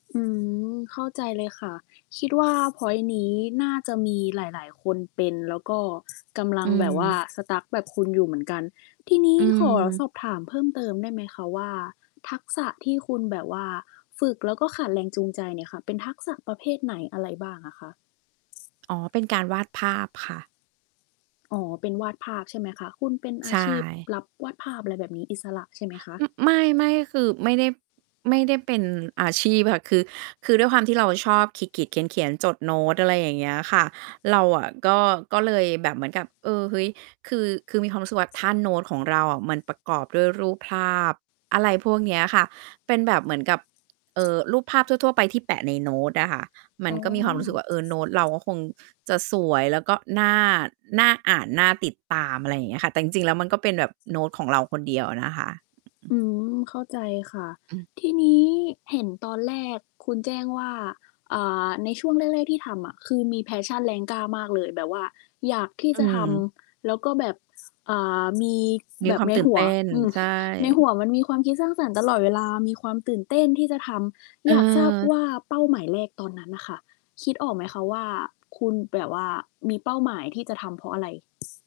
อืม เข้าใจเลยค่ะ คิดว่าพอยท์นี้น่าจะมีหลาย ๆ คนเป็นแล้วก็ กำลอัืงแบบว่า ม Stuck แบบคุณอยู่เหมือนกัน ทีนีอ้ืขอสม อบถามเพิ่มเติมได้ไหมคะว่า ทักษะที่คุณแบบว่าฝึกแล้วก็ขาดแรงจูงใจเนี่ยค่ะ เป็นทักษะประเภทไหนอะไรบ้างอะคะ? อ๋อ เป็นการวาดภาพค่ะ อ๋อ เป็นวาดภาพใช่ไหมคะ คุณเป็นใอชาชีพ่ รับวาดภาพ อะไรแบบนี้ อิสระใช่ไหมคะ? อือ ไม่ ๆ คือไม่ได้ ไม่ได้เป็นอาชีพค่ะ คือ คือด้วยความที่เราชอบขีด ๆ เขียน ๆ จดโน้ต อะไรอย่างเงี้ยค่ะ เราอะก็ ก็เลยแบบเหมือนกับ เออ เฮ้ย คือ คือมีความรู้สึกว่าถ้าโน้ตของเราอะมันประกอบด้วยรูปภาพ อะไรพวกเนี้ยค่ะ เป็นแบบเหมือนกับ เอ่อ รูปภาพทั่ว ๆ ไปที่แปะในโน้ตอะค่ะ มัอน๋ก็มีความรู้สึอ กว่าเออ โน๊ตเราก็คงจะสวยแล้วก็น่า น่าอ่านน่าติดตาม อะไรอย่างเงี้ยค่ะ แต่จริง ๆ แล้วมันก็เป็นแบบโน้ตของเรา คนเดียวอะนะคะ อืม เข้าใจค่ะ อืม ทีนี้เห็นตอนแรกคุณแจ้งว่า อ่า ในช่วงแรก ๆ ที่ทำอะ คือมี Passion แรงกล้ามากเลย แบบว่าอยากที่อืจะทม ำแล้วก็แบบ อ่า มีมีแบคบวามในตื่นหัเตว ้น อืม ใชในห่ ัวมันมีความคิดสร้างสรรค์ตลอดเวลา มีความตื่นเต้นที่จะทำ อยากทราบเออ ว่าเป้าหมายแรกตอนนั้นน่ะค่ะ คิดออกไหมคะว่า คุณแบบว่ามีเป้าหมายที่จะทำเพราะอะไร?